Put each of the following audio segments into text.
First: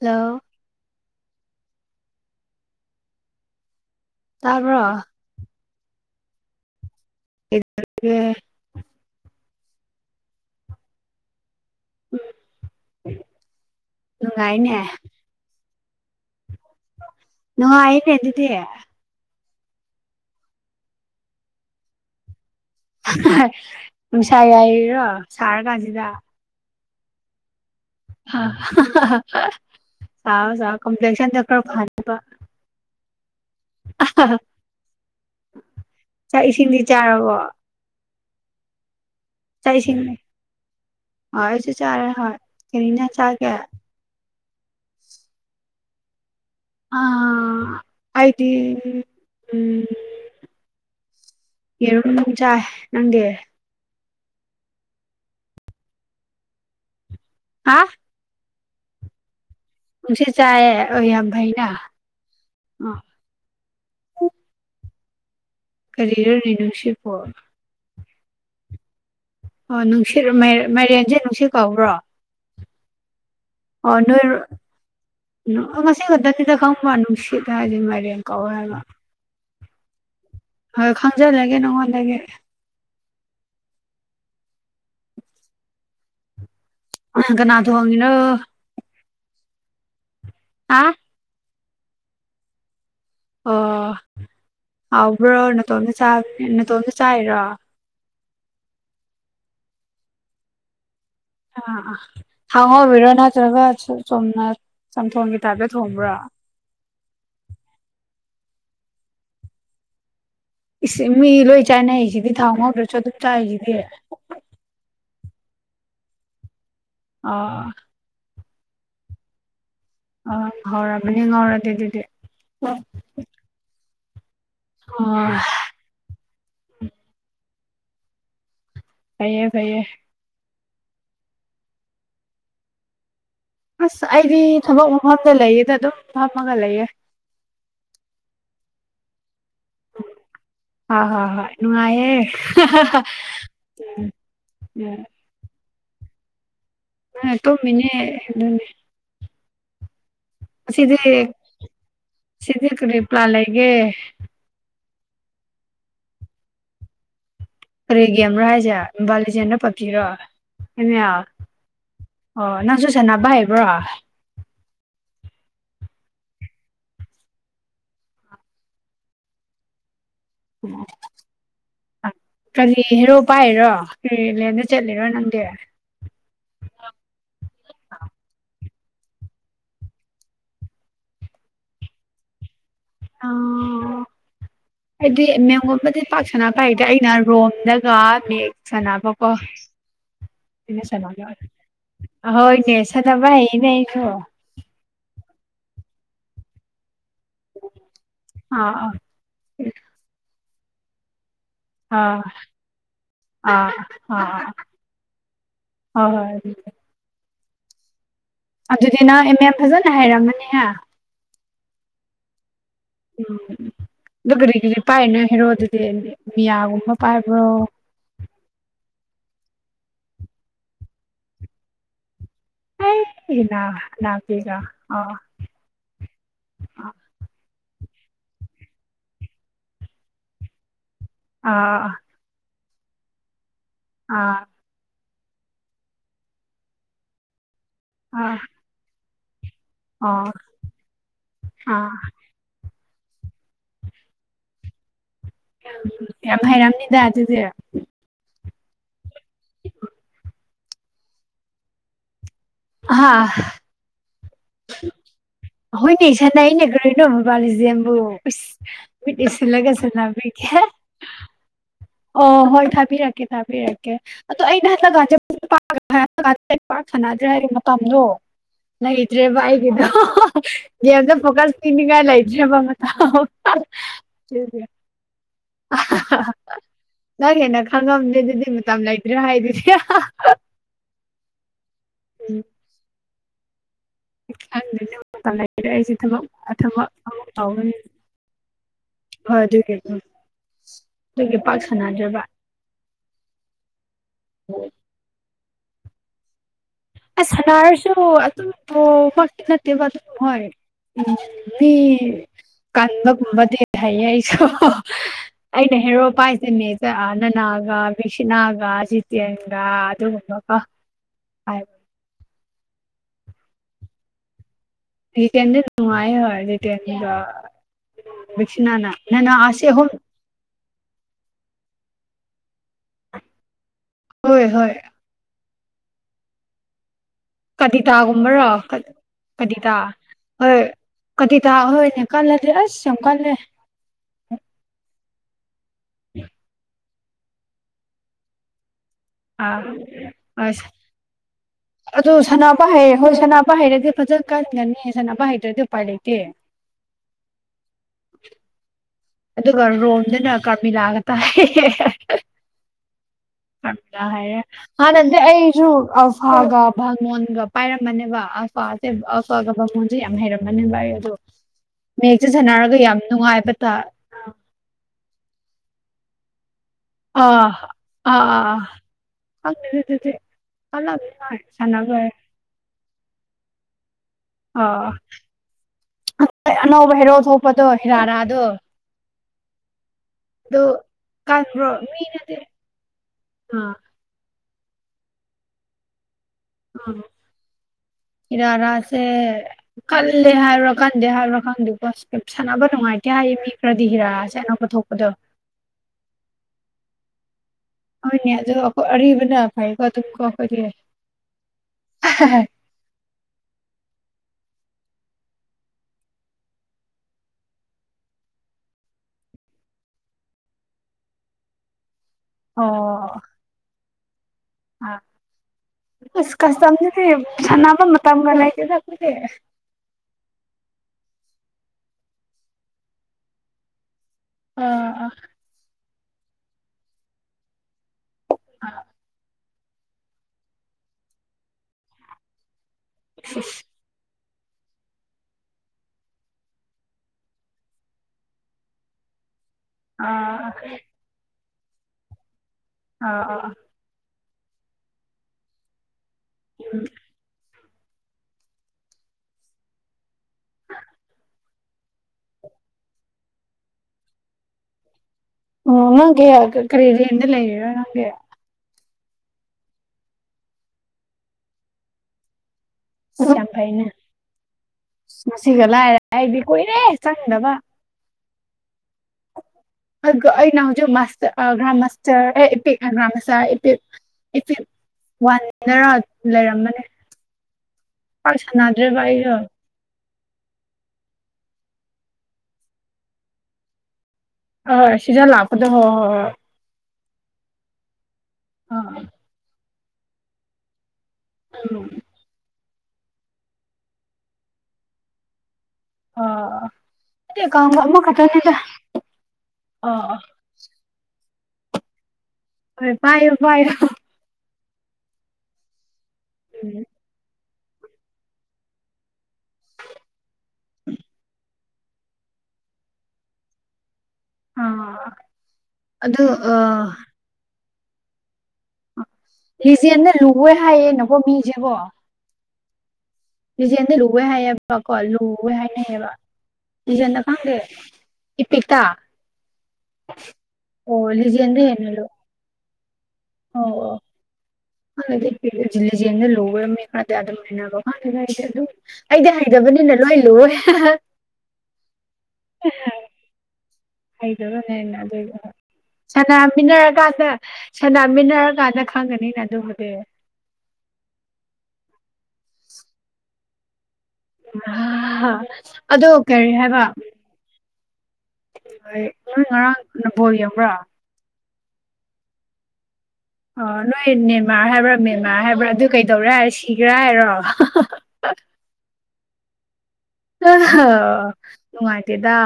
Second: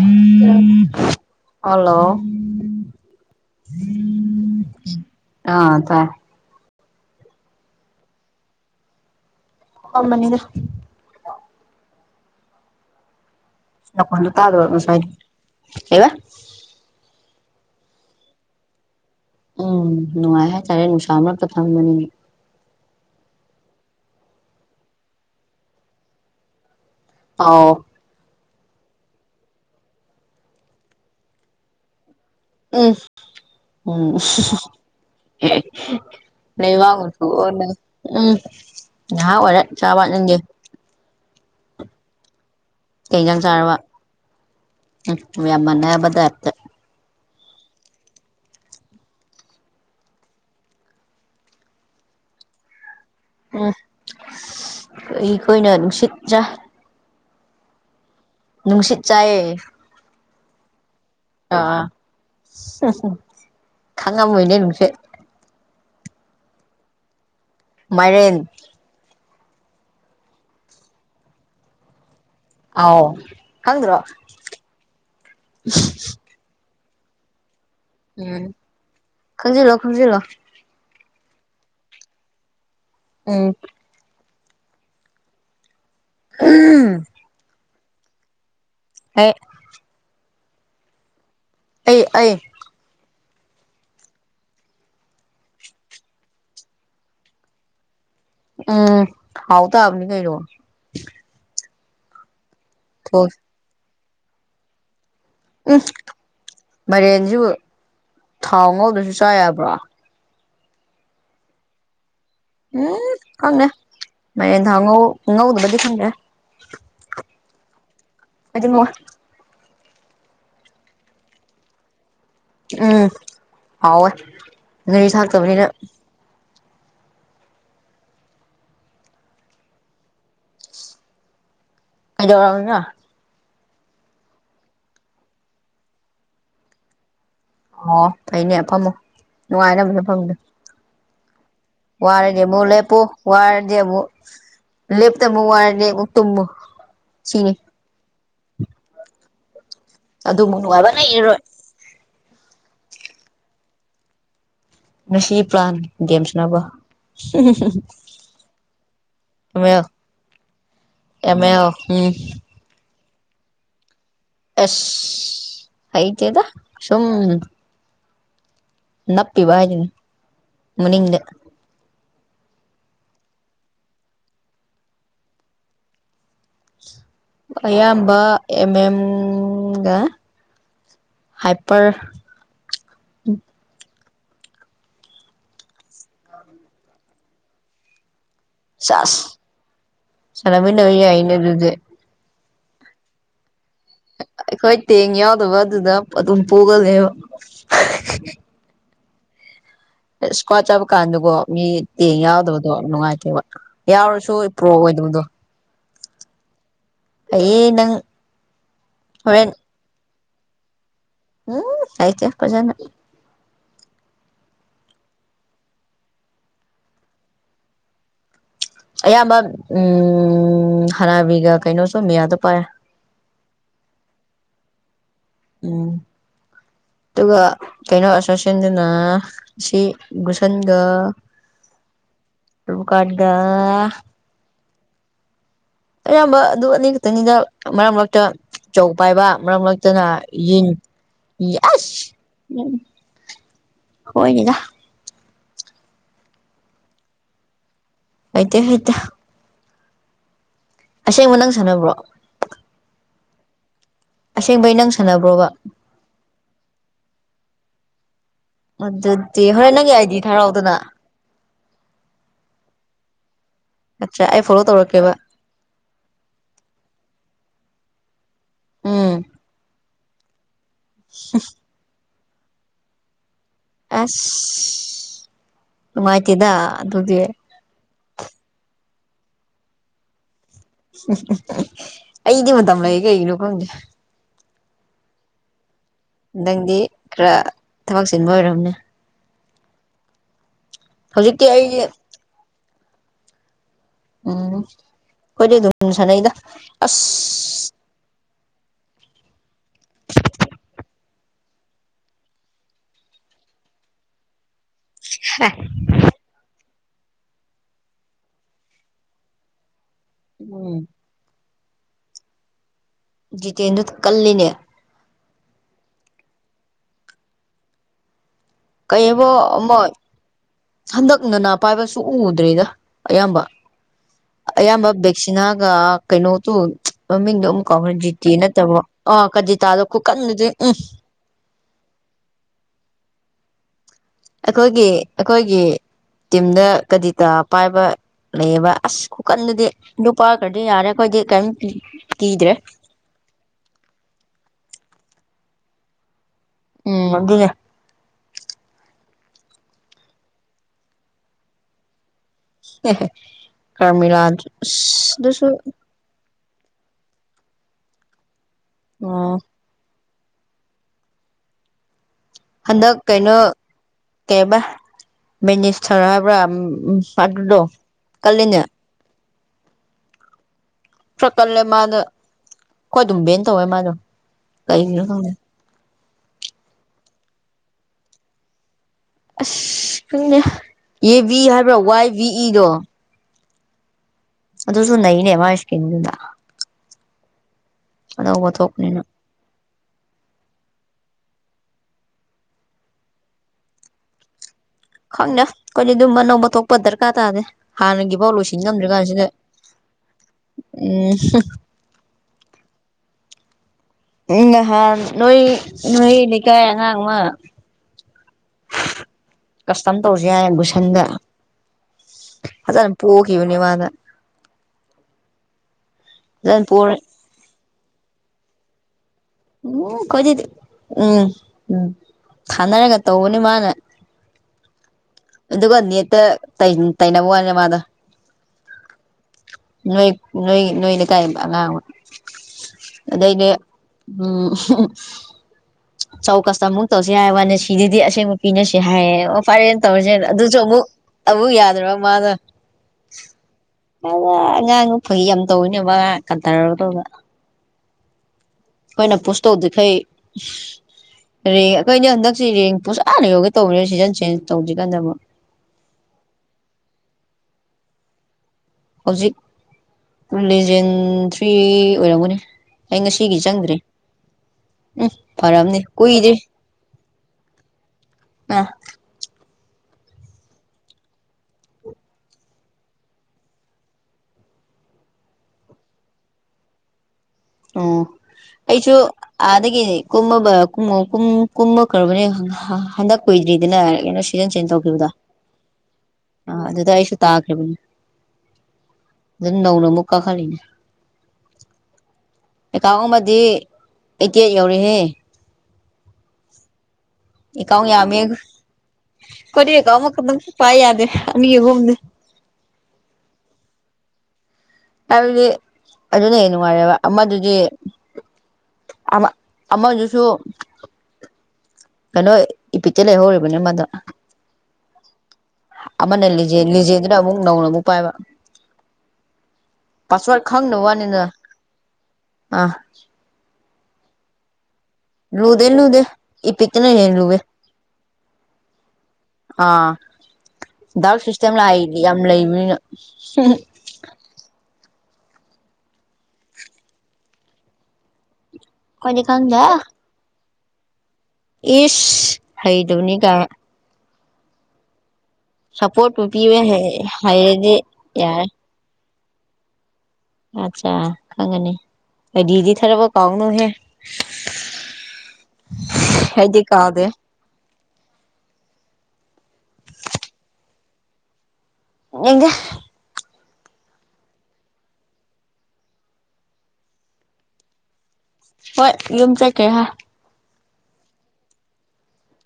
Hello ꯇꯥꯔꯕꯣ ꯑ ꯇꯥꯏ [unintelligible] ꯑꯣꯝꯕꯅꯤꯗ ꯎꯝ ꯇꯥꯗ ꯑꯣꯏ ꯁꯥꯏ ꯑꯦꯕ ꯅꯪꯉꯣ ꯑꯩ ꯀꯦꯗꯤ ꯎꯝ ꯅꯨꯡꯉꯥꯏ ꯍꯥꯏꯇꯥꯔꯦ ꯅꯨꯡꯁꯥ ꯃꯔ ꯃꯔꯛꯇ ꯐꯝꯕꯅꯤ ꯅꯨꯡꯁꯥ ꯌꯥꯏꯔꯣ ꯁꯥꯔ ꯀꯥꯟꯁꯤꯗ ꯑꯥꯎ ꯁꯥ ꯁꯥ ꯀꯝꯄ꯭ꯂꯦꯛꯁ ꯎꯝꯐ ꯎꯝ ꯆꯥꯛ ꯅ ꯏꯁꯤꯡꯗꯤ ꯋꯥꯉꯨ ꯊꯨ ꯑꯣ ꯆꯥꯔꯕꯣ ꯎꯝ ꯉꯍꯥꯛ ꯑꯣꯏꯔꯦ ꯆꯥꯕꯠꯅꯤꯡꯒꯦ ꯍꯣꯏꯁ ꯆꯔ ꯍꯣꯏ ꯀꯔꯤ ꯏꯟꯖꯥꯡ ꯌꯦꯟꯖꯥꯡ ꯆꯥꯒꯦ ꯆꯥꯔꯕ ꯎ ꯌꯥꯝ ꯃꯥꯟꯅꯔꯕ ꯇꯥꯏꯞꯇ ꯑ ꯑꯗꯤ ꯎꯝ ꯌꯦꯔꯨꯝ ꯑꯗꯨꯝ ꯆꯥꯏ ꯅꯪꯒꯤ ꯎꯝ ꯑꯩꯈꯣꯏꯅ ꯅꯨꯡꯁꯤꯠꯇ꯭ꯔꯥ ꯍꯥ ꯅꯨꯡꯁꯤꯠ ꯆꯥꯏꯌꯦ ꯅꯨꯡꯁꯤ ꯆꯥꯏꯦ ꯑꯣꯏ ꯌꯥꯝ ꯐꯩꯅ ꯑꯥ ꯑꯣ ꯈꯪꯉꯝ ꯑꯣꯏꯣꯏꯅꯦ ꯅꯅꯨꯡꯁꯨꯦ ꯀꯔꯤꯔꯣꯔꯤ ꯅꯨꯡꯁꯤꯕꯣ ꯃꯔꯤꯦꯟ ꯑꯣ ꯅꯨꯡꯁꯤꯠ ꯃꯥꯏꯔꯦꯟꯁꯦ ꯅꯨꯡꯁꯤꯠ ꯀꯧꯕꯥꯎ꯭ꯔꯣ ꯑꯥꯎ ꯈꯪꯗ꯭ꯔꯣ ꯑꯣꯅ ꯉꯁ ꯀꯗ ꯀꯗ ꯈꯥꯎ ꯐ ꯁꯤꯗ ꯍꯥꯏꯖꯤ ꯃꯔꯤ ꯎꯝ ꯀꯋꯥꯦꯕ ꯈꯪꯖꯤꯜꯂꯣ ꯈꯪꯖꯤꯜꯂꯣ ꯍꯣꯏ ꯈꯪꯖꯜꯂꯒꯦ ꯅꯣꯡꯉꯜꯂꯒꯦ ꯎꯝ [inaudible] ꯎꯝ ꯀꯅꯥꯗꯣ ꯍꯣꯡꯉꯤꯅꯣ ꯑꯩ ꯑꯥ ꯑꯦ ꯑꯩ ꯑꯣ ꯍꯥꯎꯕ꯭ꯔꯣ ꯅꯇꯣꯝꯇ ꯅꯇꯣꯝꯇ ꯆꯥꯏꯔꯣ ꯎꯝ ꯍꯥꯎ ꯇꯕꯅꯤ ꯀꯩꯣ ꯑꯥ ꯑꯥ ꯍꯥꯡꯍꯧꯕꯕꯤꯔꯣ ꯎꯝ ꯅꯠꯇ꯭ꯔꯒ ꯆꯣꯝꯅ ꯆꯝꯊꯣꯡꯕꯤ ꯎꯝ ꯃꯥꯏꯔꯦꯟꯁꯤꯕꯨ ꯊꯥꯎ ꯉꯧꯗꯁꯨ ꯆꯥꯕ꯭ꯔꯣ ꯃꯤ ꯂꯣꯏ ꯆꯥꯏꯅꯁꯤꯗꯤ ꯎꯝ ꯈꯪꯉꯦ ꯃ ꯊ ꯉꯧ ꯉꯎꯗꯕꯗꯤ ꯈꯪꯒꯦ ꯑꯣ ꯑꯗꯨ ꯑꯣ ꯍꯧꯔꯕꯅꯤ ꯉꯧꯔꯗꯤ ꯑꯗꯨꯗꯤ ꯎꯝ ꯍꯥꯎꯋꯦ ꯉꯔꯤ ꯑꯥ ꯊꯥꯛꯇꯕꯅꯤꯅ ꯐꯌꯦ ꯐꯌꯦ ꯑꯗ ꯋꯥꯉ ꯑꯁ ꯑꯩꯗꯤ ꯊꯕꯛ ꯃꯐꯝꯗ ꯂꯩꯌꯦꯗ ꯑꯗꯨꯝ ꯐꯝꯃꯒ ꯂꯩꯌꯦ ꯑꯣ ꯐꯩꯅꯦ ꯐꯝꯃꯣ ꯅꯨꯡꯉꯥꯏꯅꯕꯅꯦꯐꯝꯗ ꯍ ꯍ ꯍ ꯋꯥꯔꯗꯤ ꯑꯃꯨꯛ ꯂꯦꯞꯄꯨ ꯋꯥꯔꯗꯤ ꯑꯃꯨꯛ ꯂꯦꯞꯇ ꯑꯃꯨꯛ ꯋꯥꯔꯗꯤ ꯑꯃꯨꯛ ꯇꯨꯝꯃꯨ ꯑ ꯁꯤꯅꯤ ꯇꯣꯃꯤꯅꯦ ꯑꯗꯨꯅꯦ ꯑꯗꯨꯃꯨꯛ ꯅꯨꯡꯉꯥꯏꯕ ꯁꯤꯗꯤ ꯂꯩꯔꯔꯣꯏ ꯁꯤꯗꯤ ꯀꯔꯤ ꯄ꯭ꯂꯥ ꯂꯩꯒꯦ ꯅꯨꯡꯁꯤ ꯄ꯭ꯔꯥꯟ ꯒꯦꯝꯁꯅꯕ ꯀꯔꯤ ꯒꯦꯝꯔꯣ ꯍꯥꯏꯁꯦ ꯏꯕꯥꯂꯤꯖꯦꯟꯅ ꯄꯞꯄꯤꯔꯣ ꯑ ꯑꯦꯝ ꯑꯦꯜ ꯎꯝ ꯍꯣꯏ ꯅꯪꯁꯨ ꯁꯦꯅꯥ ꯍꯥꯏꯕ꯭ꯔꯣ ꯑꯦꯁ ꯑꯩꯩꯗꯤꯦꯗ ꯁꯨꯝꯨꯝ ꯅꯞꯄꯤꯕ ꯍꯥꯏ ꯎꯝ ꯀꯔꯤ ꯍꯦꯔꯣ ꯄꯥꯏꯔꯣ ꯀꯔꯤꯂꯦꯟꯗ ꯆꯠꯂꯤꯔꯣ ꯅꯪꯗꯤ ꯑꯌꯥꯝꯕ ꯑꯦꯝ ꯑꯦꯝꯒ ꯍꯥꯏꯄꯔ ꯑ ꯑꯩꯗꯤ ꯃꯦꯟꯒꯣꯟꯕꯗꯤ ꯄꯥꯛꯁꯅ ꯐꯩꯗꯦ ꯑꯩꯅ ꯔꯣꯝꯗꯒ ꯃ ꯁꯅꯥꯕꯣ ꯀꯣ ꯆꯥꯁ ꯁꯥꯟꯅꯃꯤꯟꯅꯕ ꯁꯅꯥꯕ ꯌꯥꯏꯅꯦ ꯑꯗꯨꯗꯤ ꯍꯣꯏ ꯏꯅꯦꯁꯗꯕꯥꯥꯏꯅꯦꯁꯨꯣ ꯑꯩꯈꯣꯏ ꯇꯦꯡ ꯌꯥꯎꯗꯕ ꯑꯗꯨꯗ ꯑꯗꯨꯝ ꯄꯨꯒꯅꯦꯕ ꯑꯥ ꯑ ꯏꯁꯀꯋꯥꯆꯕ ꯀꯥꯟꯒꯣ ꯃꯤ ꯑꯥ ꯇꯦ ꯑꯥ ꯌꯥꯎꯗꯕꯗꯣ ꯅꯨꯡꯉꯥꯏꯇꯦꯕ ꯑꯥ ꯌꯥꯎꯔꯁꯨ ꯑꯥ ꯄ꯭ꯔꯣ ꯑꯣꯏꯗꯕꯗꯣ ꯍꯣꯏ ꯍꯣꯏ ꯑꯗꯨ ꯑꯩ ꯅꯪ ꯑꯗꯨꯗꯤ ꯅꯪ ꯑꯦꯝ ꯍꯣꯔꯦꯟ ꯑꯦꯝ ꯐꯖꯅ ꯍꯥꯏꯔꯝꯃꯅꯤꯍ ꯎꯝ ꯆꯥꯏꯇꯦ ꯄꯖꯅ ꯎꯝ ꯑꯗꯨ ꯀꯔꯤ ꯀꯔꯤ ꯄꯥꯏꯅꯣꯏ ꯍꯥꯏꯔꯣ ꯑꯗꯨꯗꯤ ꯃꯤꯌꯥꯒꯨꯝꯕ ꯄꯥꯏꯕ꯭ꯔꯣ ꯑꯌꯥꯝꯕ ꯎꯝ ꯍꯔꯥꯕꯤꯒ ꯀꯩꯅꯣꯁꯨ ꯃꯌꯥꯗ ꯄꯥꯏꯔꯦ ꯏꯅꯥ ꯂ ꯀꯤꯒ ꯑꯣ ꯎꯝ ꯑꯗꯨꯒ ꯀꯩꯅꯣ ꯑꯁꯔꯁꯟꯗꯨꯅ ꯁꯤ ꯒꯨꯁꯟꯒ ꯑꯥ ꯀꯥꯗ ꯑꯥ ꯑꯌꯥꯝꯕ ꯑꯗꯨ ꯑꯅꯤ ꯈꯛꯇꯪꯅꯤꯗ ꯃꯔꯛ ꯃꯔꯛꯇ ꯑꯥ ꯆꯧ ꯄꯥꯏꯕ ꯃꯔꯛ ꯃꯔꯛꯇ ꯠꯇꯅ ꯑꯣ ꯌꯦꯟ ꯑꯁ ꯑꯥ ꯍꯣꯏꯅꯤꯗ ꯌꯥꯝ ꯐꯥꯏꯔꯝꯅꯤꯗꯖ ꯍꯥꯏꯇ ꯐꯩꯗ [unintelligible] ꯑꯁꯦꯡꯕ ꯅꯪ ꯁꯥꯟꯅꯕ꯭ꯔꯣ ꯍꯥꯥ ꯑꯁꯦꯡꯕꯩ ꯅꯪ ꯁꯥꯟꯅꯕ꯭ꯔꯣꯕ ꯍꯣꯏꯅꯦ ꯏꯁꯥꯅ ꯑꯩꯅ ꯀ꯭ꯔꯅꯣ ꯃ ꯄꯥꯜꯂꯤꯁꯦꯕꯨ ꯑꯗꯨꯗꯤ ꯍꯣꯔꯦꯟ ꯑꯦꯁꯤꯂꯒꯦꯁ ꯅꯪꯒꯤ ꯅ ꯑꯥꯏꯗꯤ ꯀ ꯊꯥꯔꯛꯑꯣꯗꯅ ꯑꯣ ꯍꯣꯏ ꯊꯥꯕꯤꯔꯛꯀꯦ ꯊꯥꯕꯤꯔꯛꯀꯦ ꯅꯠꯇ꯭ꯔꯥ ꯑꯣ ꯑꯩ ꯐꯣꯂꯣ ꯇꯧꯔꯛꯀꯦꯕ ꯑꯩꯩꯅ ꯄꯥꯛ ꯁꯥꯟꯅꯗ꯭ꯔꯦ ꯍꯥꯏꯕꯒꯤ ꯃꯗꯣ ꯎꯝ ꯅꯪꯗ꯭ꯔꯦꯕ ꯍꯒꯗ ꯦꯦꯝꯗ ꯐꯣꯀꯁ ꯇꯤꯟꯒꯥꯏꯂ ꯏ꯭ꯔꯦꯕ ꯃ ꯑꯁ ꯅꯨꯡꯉꯥꯏꯇꯦꯗ ꯑꯗꯨꯗꯤ ꯅꯪ ꯍꯦꯟꯅ ꯈꯪꯉꯝꯗꯦ ꯑꯗꯨꯗꯤ ꯃꯇꯝ ꯂꯩꯇ꯭ꯔꯦ ꯍꯥꯏꯗꯨꯗꯤ ꯑꯩꯗꯤ ꯃꯇꯝ ꯂꯩ ꯀꯩꯒꯤꯅꯣ ꯈꯪꯗꯦ ꯪ ꯂꯩꯕꯤꯔ ꯑꯩꯁꯦ ꯊꯕꯛ ꯅꯪꯗꯤ ꯊꯕꯛ ꯑꯃꯛ ꯈꯔ ꯐꯥꯎꯕꯅꯤ ꯊꯕꯛ ꯆꯤꯟꯕ ꯑꯣꯏꯔꯝꯅꯦ ꯍꯣꯏ ꯑꯗꯨꯒꯤꯝ ꯑꯗꯨꯒꯤ ꯍꯧꯖꯤꯛꯇꯤ ꯄꯥꯛ ꯑꯩꯗꯤ ꯁꯅꯖ꯭ꯔꯕ ꯎꯝ ꯀꯣꯏꯅ ꯨ ꯁꯅ ꯑꯩꯗ ꯑ ꯁ ꯇ ꯑ ꯐꯇ ꯅꯠꯇ ꯍꯣꯏ ꯃꯤ ꯀꯟꯕꯒꯨꯝꯕꯗꯤ ꯍꯩꯌꯦ ꯑꯩꯁꯨ ꯑꯩꯅ ꯍꯦꯔꯣ ꯄꯥꯏꯦ ꯗ ꯑꯅꯅꯒ ꯀꯁꯅꯒ ꯑꯖꯤꯇꯒ ꯑꯗꯨ ꯑꯗꯨ ꯎꯝ ꯐ ꯖꯤꯇꯦꯟꯗꯨꯗ ꯀꯜꯂꯤꯅꯦ ꯍ ꯀꯦꯟꯗ ꯊꯨꯡꯉꯥꯏ ꯍꯗ ꯁꯤꯅꯥꯅꯥ ꯅ ꯑꯁꯦ ꯍꯣ ꯍꯟꯗꯛꯅꯅ ꯄꯥꯏꯕꯁꯨ ꯎꯗ꯭ꯔꯦꯗ ꯑꯌꯥꯝꯕ ꯍꯣꯏ ꯍꯣꯏ ꯑꯌꯥꯝꯕ ꯁꯤꯅꯒ ꯑ ꯀꯩꯅꯣ ꯇꯨ ꯃꯃꯤꯡꯗꯣ ꯑꯃꯨꯛ ꯀꯥꯎ ꯖꯤꯠꯇꯤ ꯀꯗꯤꯇꯥꯒꯨꯝꯕꯔꯣ ꯅꯠꯇꯕ ꯑ ꯀꯖꯤꯇꯥꯥꯗꯣꯈꯨꯀꯟꯗꯨꯗꯤ ꯎꯝ ꯀꯇꯤ ꯇꯥ ꯍꯣꯏꯅꯦ ꯀꯜꯂꯗꯤ ꯑꯁ ꯌꯥꯝ ꯀꯜꯂꯦ ꯑꯩꯈꯣꯏꯒꯤ ꯑꯩꯈꯣꯏꯒꯤ ꯇꯤꯝꯗ ꯀꯗꯤ ꯇꯥ ꯄꯥꯏꯕ ꯂꯩꯌꯦꯕ ꯑꯁ ꯈꯨ ꯑꯥ ꯀꯟꯗꯨꯗꯤ ꯅꯨꯄꯥ ꯒꯗꯤ ꯌꯥꯔꯦ ꯑꯩꯈꯣꯏꯗꯤ ꯀꯔꯤꯝ ꯀꯤ ꯑꯗꯣ ꯁꯅꯥꯄꯥ ꯍꯩꯔꯦ ꯍꯣꯏ ꯁꯅꯥꯄꯥ ꯍꯩꯔꯗꯤ ꯐꯖꯅ ꯀꯟꯒꯅꯤ ꯁꯅꯄꯥ ꯍꯩꯇ꯭ꯔꯗꯤ ꯎꯄꯥꯏ ꯂꯩꯇꯦ ꯎꯝ ꯑꯗꯨꯅꯤ ꯑꯗꯨꯒ ꯔꯣꯝꯗꯅ ꯀꯔꯃꯤꯂꯥꯒ ꯇꯥꯏ ꯀꯔꯃꯤꯂꯥ [inaudible] ꯑꯁ ꯑꯗꯨꯁꯨ ꯑꯥꯒ ꯚꯃꯣꯟꯒ ꯄꯥꯏꯔꯃꯅꯦꯕ ꯑꯥꯐꯇꯤ ꯑꯣ ꯑꯐꯥꯒ ꯚꯤꯃꯣꯟ ꯌꯥꯝ ꯍꯩꯔꯝꯃꯅꯤ ꯚꯏ ꯑꯗꯣ ꯃꯌꯦꯛꯁꯦ ꯁꯥꯟꯅꯔꯒ ꯌꯥꯝ ꯅꯨꯡꯉꯥꯏꯕ ꯇꯥ ꯑꯣ ꯀꯦꯕ ꯃꯤꯅꯤꯁꯇꯔ ꯍꯥꯏꯕ꯭ꯔꯥ ꯎ ꯑ ꯑ ꯈꯪꯗꯤ ꯑꯗꯨꯗꯤ ꯀꯜꯂꯝꯅꯤ ꯃꯥ ꯄꯀꯂꯦ ꯁꯥꯟꯅꯕ ꯃꯥꯗ ꯀꯣꯗꯨꯨꯝꯕꯦꯅ ꯇꯧꯋꯦ ꯃꯥꯗ ꯑ ꯑꯅꯧꯕ ꯍꯦꯔꯣ ꯊꯣꯛꯄꯗꯣ ꯍꯤꯌꯔꯥꯗꯣ ꯑꯁ ꯈꯪꯗꯦ ꯌꯦ ꯚꯤ ꯀꯟꯕ꯭ꯔꯣ ꯍꯥꯏꯕ꯭ꯔ ꯃꯤ ꯋꯥꯏ ꯚꯤ ꯅꯠꯇꯦ ꯏꯗꯣ ꯑꯥ ꯑꯗꯨꯁꯨꯅꯩꯅꯦ ꯃꯥꯏ ꯏꯁꯀꯦꯟꯗꯨꯗ ꯎ ꯀꯤꯔ ꯊꯣꯛꯄꯅꯤꯅ ꯑꯔꯥꯥꯁꯦ ꯀꯜꯂꯦ ꯍꯥꯏꯔꯣ ꯀꯟꯗꯦ ꯍꯥꯏꯔꯣ ꯈꯪꯗꯦꯀꯣ ꯀꯩ ꯁꯥꯟꯅꯕ ꯅꯨꯡꯉꯥꯏꯇꯦ ꯍꯥꯏꯌꯦ ꯃꯤ ꯈꯔꯗꯤ ꯍꯤꯔꯥꯁꯦ ꯑꯅꯧꯕ ꯊꯣꯛꯄꯗ ꯪꯈꯪꯗꯦ ꯑꯈꯣꯏꯗꯤ ꯑꯗꯨꯝ ꯑꯅꯧꯕ ꯊꯣꯛꯄ ꯗꯔꯀꯥꯔ ꯇꯥꯔꯦ ꯍꯅꯦ ꯑꯗꯣ ꯑꯔꯤꯕꯅ ꯐꯩꯀꯣ ꯑꯗꯨꯝ ꯀꯣ ꯑꯩꯈꯣꯏꯗꯤ ꯎꯝ ꯎꯝ ꯅꯍꯥꯟ ꯅꯣꯏ ꯅꯣꯏ ꯂꯩꯀꯥꯏ ꯑꯉꯥꯡ ꯑꯃ ꯀꯁꯇꯝ ꯇꯧꯁ ꯌꯥꯏ ꯕꯨꯁꯟꯗ ꯑꯣ ꯑꯖꯅ ꯄꯣꯈꯤꯕꯅꯦ ꯃꯗ ꯑꯁ ꯄꯣꯔ ꯀꯁꯇꯝꯗꯨꯗꯤ ꯁꯅꯥꯕ ꯃꯇꯝꯒ ꯂꯩ ꯇꯤꯗ‌ ꯈꯣꯏꯗꯤ ꯎꯝ ꯑꯩꯈꯣꯏꯗꯤ ꯎꯝ ꯎꯝ ꯊꯥꯅꯔꯒ ꯇꯧꯕꯅꯤ ꯃꯥꯅ ꯑꯥ ꯑꯥ ꯑꯗꯨꯒ ꯅꯦꯛꯇ ꯇꯩ ꯇꯩꯅꯕꯩ ꯋꯥꯅꯦ ꯃꯥꯅ ꯑ ꯅꯣꯏ ꯅꯣꯏ ꯅꯣꯏꯅ ꯀꯥꯏ ꯑꯉꯥꯡ ꯑꯗꯩꯗꯤ ꯎꯝ ꯆꯧꯀꯁꯇ ꯑꯃꯨꯛ ꯇꯧꯁꯤ ꯍꯥꯏꯕ ꯋꯥꯅꯤ ꯁꯤꯗꯗꯤ ꯑꯁꯦꯡꯕ ꯄꯤꯅꯁꯤ ꯍꯥꯏꯌꯦ ꯑꯣ ꯐꯔꯦ ꯇꯧꯔꯁꯦꯅ ꯑꯥ ꯑꯗꯨꯁꯨ ꯑꯃꯨꯛ ꯑꯃꯨꯛ ꯌꯥꯗ꯭ꯔꯕꯥꯃꯥꯅ ꯑ ꯑꯗ ꯑꯉꯥꯡꯅ ꯐꯒꯤ ꯌꯥꯝ ꯇꯧꯕꯅꯦꯕ ꯀꯟꯗꯔꯒ ꯇꯧ ꯑꯩꯈꯣꯏꯅ ꯄꯨꯁ ꯇꯧꯗ꯭ꯔꯤꯈꯩ ꯔꯦꯡ ꯑꯩꯈꯣꯏꯅꯦ ꯍꯟꯗꯛꯁꯤ ꯔꯦꯡ ꯄꯣꯁꯑ ꯌꯧꯒꯦ ꯇꯧꯕꯅꯦ ꯁꯤꯖꯟ ꯆꯦꯟꯖ ꯇꯧꯗ꯭ꯔꯤ ꯀꯥꯟꯗꯕꯣ ꯑꯣ ꯅꯪ ꯀꯌꯥ ꯀ ꯀꯔꯤ ꯔꯟꯗ ꯂꯩꯔꯤ ꯅꯣ ꯅꯥꯪꯗꯤ ꯍꯧꯖꯤꯛ ꯂꯤꯖꯦꯟ ꯗꯔ꯭ꯤ ꯑꯣꯏꯔꯝꯒꯅꯤ ꯑꯩ ꯑꯁ ꯉꯁꯤꯒꯤ ꯌꯥꯝ ꯆꯪꯗ꯭ꯔꯤ ꯐꯩꯅꯦ ꯎꯝ ꯉꯁꯤꯒ ꯐꯔꯝꯅꯤ ꯂꯥꯏꯔ ꯀꯨꯏꯗ꯭ꯔꯤ ꯑꯩꯗꯤ ꯀꯨꯏꯔꯦ ꯆꯪꯗꯕ ꯑ ꯑꯩꯩꯅ ꯍꯧꯖꯤꯛ ꯃꯥꯁꯇꯔ ꯑ ꯒꯔꯅ ꯃꯥꯁꯇꯔ ꯏꯄꯤꯞ ꯏꯄꯤꯞ ꯋꯥꯟꯅꯔ ꯂꯩꯔꯝꯃꯅꯤ ꯑꯣ ꯀꯩꯁꯨ ꯑꯩꯗꯣ ꯑꯗ ꯅꯦ ꯀꯨꯝꯃꯕ ꯀꯝ ꯀꯨꯝꯃꯈ꯭ꯔꯕꯅꯦ ꯍꯟꯗꯛ ꯀꯨꯏꯗ꯭ꯔꯤꯗꯅ ꯁꯤꯖꯟ ꯁꯤꯖ ꯑꯍꯣꯏ ꯇꯧꯈꯤꯕꯗꯣ ꯁꯤꯗ ꯂꯥꯛꯄꯗꯣ ꯍꯣꯏ ꯍꯣꯏ ꯑꯥ ꯑꯗꯨꯗ ꯑꯩꯁꯨ ꯇꯥꯈꯤꯕꯅꯤ [inaudible] ꯑꯥ ꯑꯗꯨꯝ ꯅꯧꯅ ꯑꯃꯨꯛ ꯀꯥꯈꯠꯂꯤꯅꯦ ꯎꯂ ꯑꯦꯀꯥꯎ ꯑꯃꯗꯤ ꯑꯩꯠꯇꯤ ꯑꯩꯠ ꯌꯧꯔꯛꯍꯦ ꯑꯣ ꯏꯀ ꯌꯥꯃꯤ ꯀ ꯀ ꯑꯥ ꯑꯃꯝ ꯄꯥꯏ ꯌꯥꯗꯦ ꯑꯨꯝꯗꯦ ꯍꯣꯏ ꯄꯥꯏꯌꯣ ꯄꯥꯏꯣ ꯍꯥꯏꯕꯗꯤ ꯑꯗꯨꯅ ꯍꯦꯟꯅ ꯅꯨꯡꯉꯥꯏꯔꯦꯕ ꯑꯃꯗꯨꯗꯤ ꯑꯃ ꯑꯃꯗꯨꯁꯨ ꯀꯩꯅꯣ ꯏꯄꯤꯆ ꯂꯩꯍꯧꯔꯤꯕꯅꯤ ꯃꯗ ꯑꯥ ꯑꯗꯨ ꯑꯃꯅ ꯂꯤ ꯑꯥ ꯂꯤꯖꯦꯗꯨꯅ ꯑꯃꯨꯛ ꯅꯧꯅ ꯑꯃꯨꯛ ꯄꯥꯏꯕ ꯂꯤꯖꯦꯅ ꯄꯥꯁꯋꯥꯔꯗ ꯂꯨꯋꯦ ꯈꯪꯗꯕ ꯍꯥꯏꯌꯦꯦ ꯅꯀꯣ ꯋꯥꯅꯤꯅ ꯃꯤꯁꯦꯕꯣ ꯑꯥ ꯖꯦꯅꯦ ꯂꯣꯏꯋ ꯍꯥꯏꯌꯦ ꯀꯣ ꯂꯨꯦ ꯂꯨꯗꯦ ꯂꯨꯗꯦ ꯍꯥꯏꯅꯩꯌꯦꯕ ꯏꯄꯤꯛꯇꯅ ꯏꯖꯟꯗ ꯍꯦꯟꯅ ꯂꯨꯋꯦ ꯈꯪꯗꯦ ꯏꯄꯤꯛꯇ ꯑꯥ ꯑꯣ ꯗꯥꯎ ꯁꯤꯁꯇꯦꯝ ꯂꯤꯖꯦꯟꯗ ꯂꯥꯛ ꯍꯦꯟꯅ ꯂꯨ ꯌꯥꯝ ꯂꯩꯕꯅꯤꯅ ꯑꯣ ꯍ ꯄꯖꯤꯂꯦꯁꯤ ꯂꯣ ꯑꯗꯨꯔꯒꯣ ꯑꯗꯨ ꯑꯩꯈꯣꯏꯗꯤ ꯑꯩꯗꯤ ꯈꯪꯗꯦ ꯍꯩꯇꯕꯅꯤꯅ ꯂꯣꯏ ꯂꯨ ꯏꯁ ꯍꯩꯗꯣꯅꯤꯒ ꯍꯩꯗꯕꯅꯦꯅ ꯑꯗꯨꯒ ꯁꯞꯄꯣꯔꯠꯄꯨ ꯄꯤꯕ ꯁꯥꯟꯅꯃꯤꯟꯅꯔꯀꯥꯟꯗ ꯍꯩꯔꯗꯤ ꯌꯥꯔꯦ ꯁꯅꯃꯤꯟꯅꯔꯀꯥꯟꯗ ꯍꯥꯏꯅꯤꯅ ꯑ ꯑꯗꯨ ꯍꯗ ꯑꯠꯆꯥꯥ ꯈꯪꯉꯅꯤ ꯑꯗꯨꯗꯤꯗꯤ ꯊꯔꯕ ꯀꯥꯎꯅꯨꯍꯦ ꯑ ꯀꯔꯤ ꯑꯩꯗꯤ ꯍꯥꯏꯕ ꯀꯥꯎꯗꯦ ꯣꯏ ꯅꯣꯏ ꯉꯔꯥꯡ ꯅꯕꯣ ꯌꯕ꯭ꯔꯥ ꯌꯦꯗꯤ ꯑꯣ ꯅꯣꯏ ꯃꯌꯥꯦꯟꯃꯥꯔ ꯍꯥꯏꯕ꯭ꯔꯥ ꯃꯌꯥꯦꯟꯃꯥꯔ ꯍꯥꯏꯕ꯭ꯔꯥ ꯑꯗꯨ ꯀꯩꯗꯧꯔꯥ ꯍꯥꯏꯔꯣ ꯁꯤꯈ꯭ꯔꯥ ꯍꯥꯏꯔꯣ ꯑ ꯍꯣꯏ ꯌꯨꯝ ꯆꯠꯀꯦ ꯍꯥꯏ ꯑ ꯅꯨꯡꯉꯥꯏꯇꯦꯗ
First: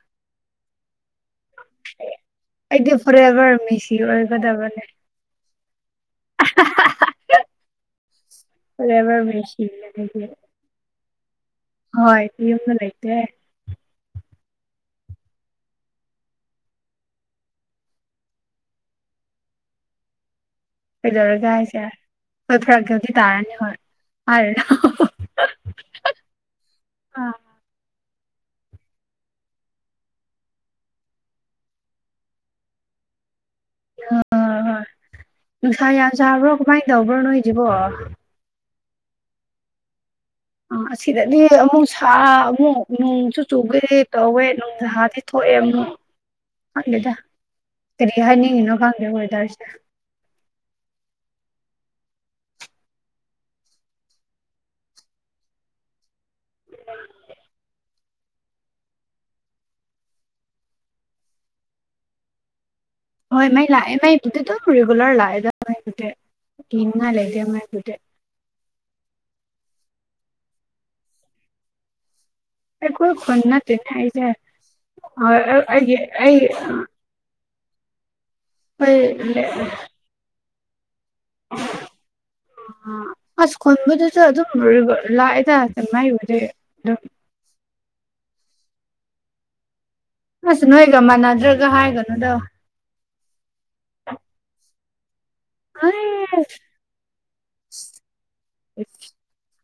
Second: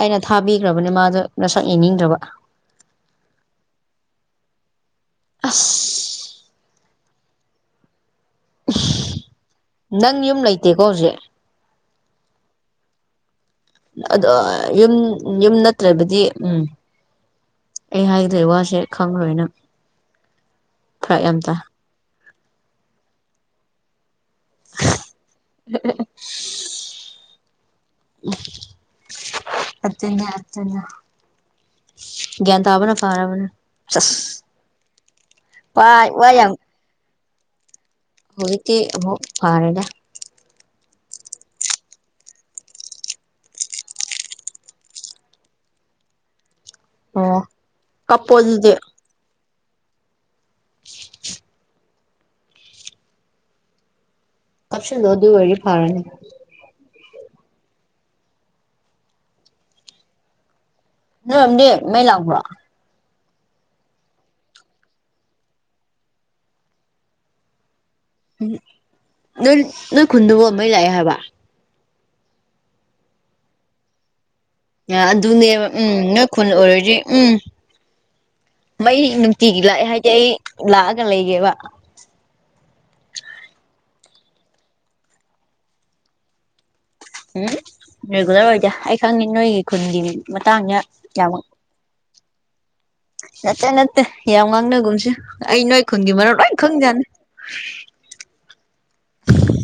ꯑꯩꯅ ꯊꯥꯕꯤꯈ꯭ꯔꯕꯅꯤ ꯃꯥꯗꯣ ꯅꯁꯛ ꯌꯦꯡꯅꯤꯡꯗ꯭ꯔꯕ ꯑꯗꯤ ꯐꯣꯔ ꯑꯦꯕꯔ ꯃꯤꯁꯤ ꯑꯣꯏꯕꯗꯕꯅꯦ ꯑꯁ [unintelligible] ꯐꯔꯕꯔ ꯃꯦꯁꯤ ꯅꯪ ꯌꯨꯝ ꯂꯩꯇꯦꯀꯣ ꯍꯧꯖꯤꯛ ꯍꯣꯏ ꯂꯩꯇ ꯑꯗꯣ ꯌꯨꯝ ꯌꯨꯝ ꯅꯠꯇ꯭ꯔꯕꯗꯤ ꯎꯝ ꯑꯩ ꯍꯥꯏꯗ꯭ꯔꯦ ꯋꯥꯁꯦ ꯈꯪꯣꯏꯅꯪ ꯀꯩꯗꯧꯔꯒ ꯍꯥꯏꯁꯦꯔꯦ ꯍꯣꯏ ꯐꯔꯛꯀꯦ ꯑꯗꯨꯗꯤ ꯇꯥꯔꯅꯤ ꯍꯣꯏ ꯍꯥꯏꯔꯅꯦ ꯑꯥ [unintelligible] ꯑꯆꯆ ꯇꯕꯅ ꯐꯥꯔꯕꯅ ꯆꯁ ꯍꯣꯏ ꯍꯣꯏ ꯄ ꯋꯥꯔ ꯗꯎꯕ꯭ꯔꯅ ꯍꯖꯕ ꯍꯧꯖꯤꯛꯇ ꯑꯃꯛ ꯐꯥꯔꯦꯗ ꯑ ꯑꯁꯤꯗꯗꯤ ꯑꯃꯨꯛ ꯁꯥ ꯑꯃꯨꯛ ꯅꯅꯨꯡꯁꯨꯨ ꯆꯨꯒꯦ ꯇꯧꯋꯦ ꯅꯨꯡꯖꯗꯤ ꯊꯣꯛꯑꯦ ꯑꯃꯨꯛ [unintelligible] ꯈꯪꯒꯦꯗ ꯑꯣ ꯀꯔꯤ ꯀꯞꯄꯣ ꯍꯥꯏꯅꯤꯡꯉꯤꯅꯣ ꯑꯗꯨꯗꯤ ꯈꯪꯗꯦ ꯑꯣꯏꯇꯥꯔꯁꯤ [unintelligible] ꯀꯞꯁꯤꯟꯗꯣ ꯑꯗꯨ ꯋꯥꯔꯤ ꯐꯥꯔꯅꯤ ꯎ ꯃꯦ ꯂ ꯍꯣꯏ ꯃꯥ ꯂꯥꯏꯑꯨꯔꯣ ꯐꯦꯒꯨꯂꯔ ꯂꯥꯏꯑ ꯂꯩꯨꯔ ꯎ ꯅꯣꯏ ꯅꯣꯏ ꯈꯨꯟꯗꯨꯕꯃꯩ ꯂꯥꯛꯑꯦ ꯍꯥꯏꯕ ꯑꯩꯈꯣꯏ ꯈꯨꯣꯟ ꯅ ꯊꯥꯏꯖ ꯑꯗꯨꯅꯦꯕ ꯎꯝ ꯅꯣꯏ ꯈꯨꯜ ꯑꯣꯏꯔꯨꯁ ꯎꯝ ꯑꯩꯈꯣꯏ ꯃꯩ ꯅꯨꯡꯇꯤꯒꯤ ꯂꯥꯛꯑꯦ ꯍꯥꯏꯗꯤ ꯑꯩ ꯂꯥꯛꯑꯒ ꯂꯩꯒꯦꯕ꯫ ꯑ ꯑꯁ ꯈꯨꯟꯕꯗꯨꯁꯨ ꯑꯗꯨꯝ ꯔꯤꯕꯔ ꯂꯥꯛꯑꯦꯗ [unintelligible] ꯎꯝ ꯔꯤꯒꯨꯂꯔ ꯑꯣꯏꯗꯦ ꯑꯩ ꯈꯪꯉꯦ ꯅꯣꯏꯒꯤ ꯈꯨꯟꯒꯤ꯫ ꯑꯁ ꯃꯇꯥꯡꯗ ꯅꯣꯏꯒ ꯌꯥꯝ ꯃꯥꯟꯅꯗ꯭ꯔꯦꯒ ꯍꯥꯏꯒꯅꯨꯗ꯫ ꯅꯠꯇꯦ ꯅꯠꯇꯦ ꯌꯥꯝ ꯉꯥꯡꯅꯒꯨꯝꯁꯦ ꯑꯩ ꯅꯣꯏ ꯈꯨꯟꯒꯤ ꯃꯔꯝ ꯂꯣꯏ ꯑꯁ ꯈꯪꯖꯥꯠꯅꯤ꯫ ꯏꯁ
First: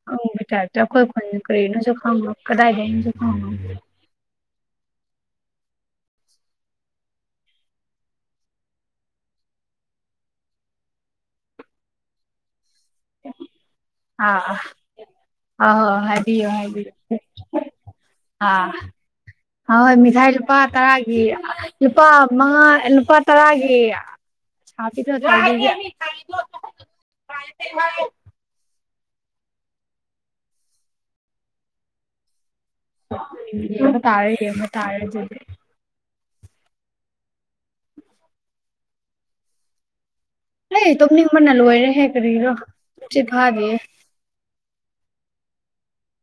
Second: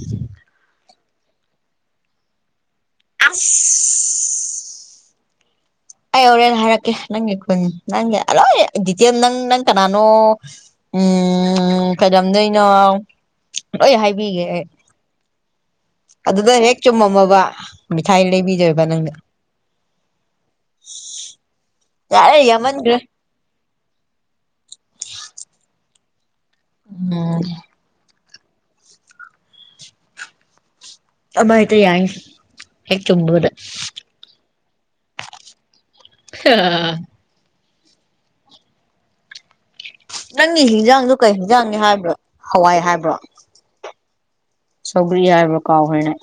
ꯈꯪꯕꯩ ꯇꯥꯏꯞꯇ ꯑꯩꯈꯣꯏ ꯈꯨꯟ ꯀꯔꯤꯅꯣꯁꯨ ꯈꯪꯉꯣꯏ ꯀꯗꯥꯏꯗꯩꯅꯣꯁꯨ ꯈꯪꯉꯣꯏ꯫ ꯑꯁ ꯑꯩ ꯍꯧꯔꯦꯟ ꯍꯥꯏꯔꯛꯀꯦ ꯅꯪꯒꯤ ꯈꯨꯟ ꯅꯪꯒꯤ ꯂꯣꯏ ꯗꯤꯇꯦꯜ ꯅꯪ ꯅꯪ ꯀꯅꯥꯅꯣ꯫ ꯎꯝ ꯀꯩ ꯂꯝꯗꯩꯅꯣ ꯂꯣꯏ ꯍꯥꯏꯕꯤꯒꯦ ꯑꯥ ꯑꯩ꯫ ꯑꯥ ꯍꯥꯏꯕꯤꯌꯣ ꯑꯗꯨꯗ ꯍꯦꯛ ꯍꯥꯏꯕꯤꯌꯣ ꯆꯨꯝꯃꯝꯃꯕ ꯃꯤꯊꯥꯏ ꯑꯥ꯫ ꯂꯩꯕꯤꯗꯣꯏꯕ ꯅꯪꯅ ꯑꯍꯣꯏ ꯃꯤꯊꯥꯏ ꯂꯨꯄꯥ ꯇꯔꯥꯒꯤ ꯂꯨꯄꯥ ꯌꯥꯔꯦ ꯃꯉꯥ ꯌꯥꯝꯃꯟꯈ꯭ꯔꯦ ꯂꯨꯄꯥ꯫ ꯎꯝ [unintelligible] ꯑꯃꯥ ꯍꯦꯛꯇ ꯌꯥꯏꯅꯦ ꯍꯦꯛ ꯆꯨꯝꯕꯗ꯫ ꯌꯦꯡꯕ ꯇꯥꯔꯦ ꯌꯦꯡꯕ ꯇꯥꯔꯦ꯫ ꯈꯥꯍꯍꯍ꯫ ꯅꯪꯒꯤ ꯑꯩ ꯍꯤꯟꯖꯥꯡꯗꯣ ꯀꯩ ꯇꯨꯝꯅꯤꯡꯕꯅ ꯍꯤꯟꯖꯥꯡꯅꯤ ꯂꯣꯏꯔꯦꯍꯦ ꯍꯥꯏꯕ꯭ꯔꯣ ꯀꯔꯤꯔꯣ ꯍꯋꯥꯏ ꯍꯥꯏꯕ꯭ꯔꯣ ꯇꯨꯝꯁꯤꯠ ꯐꯥꯗꯦꯍꯦ꯫ ꯁꯧꯒ꯭ꯔꯤ ꯍꯥꯏꯕ꯭ꯔ ꯀꯥꯎꯒ꯭ꯔꯦꯅꯦ꯫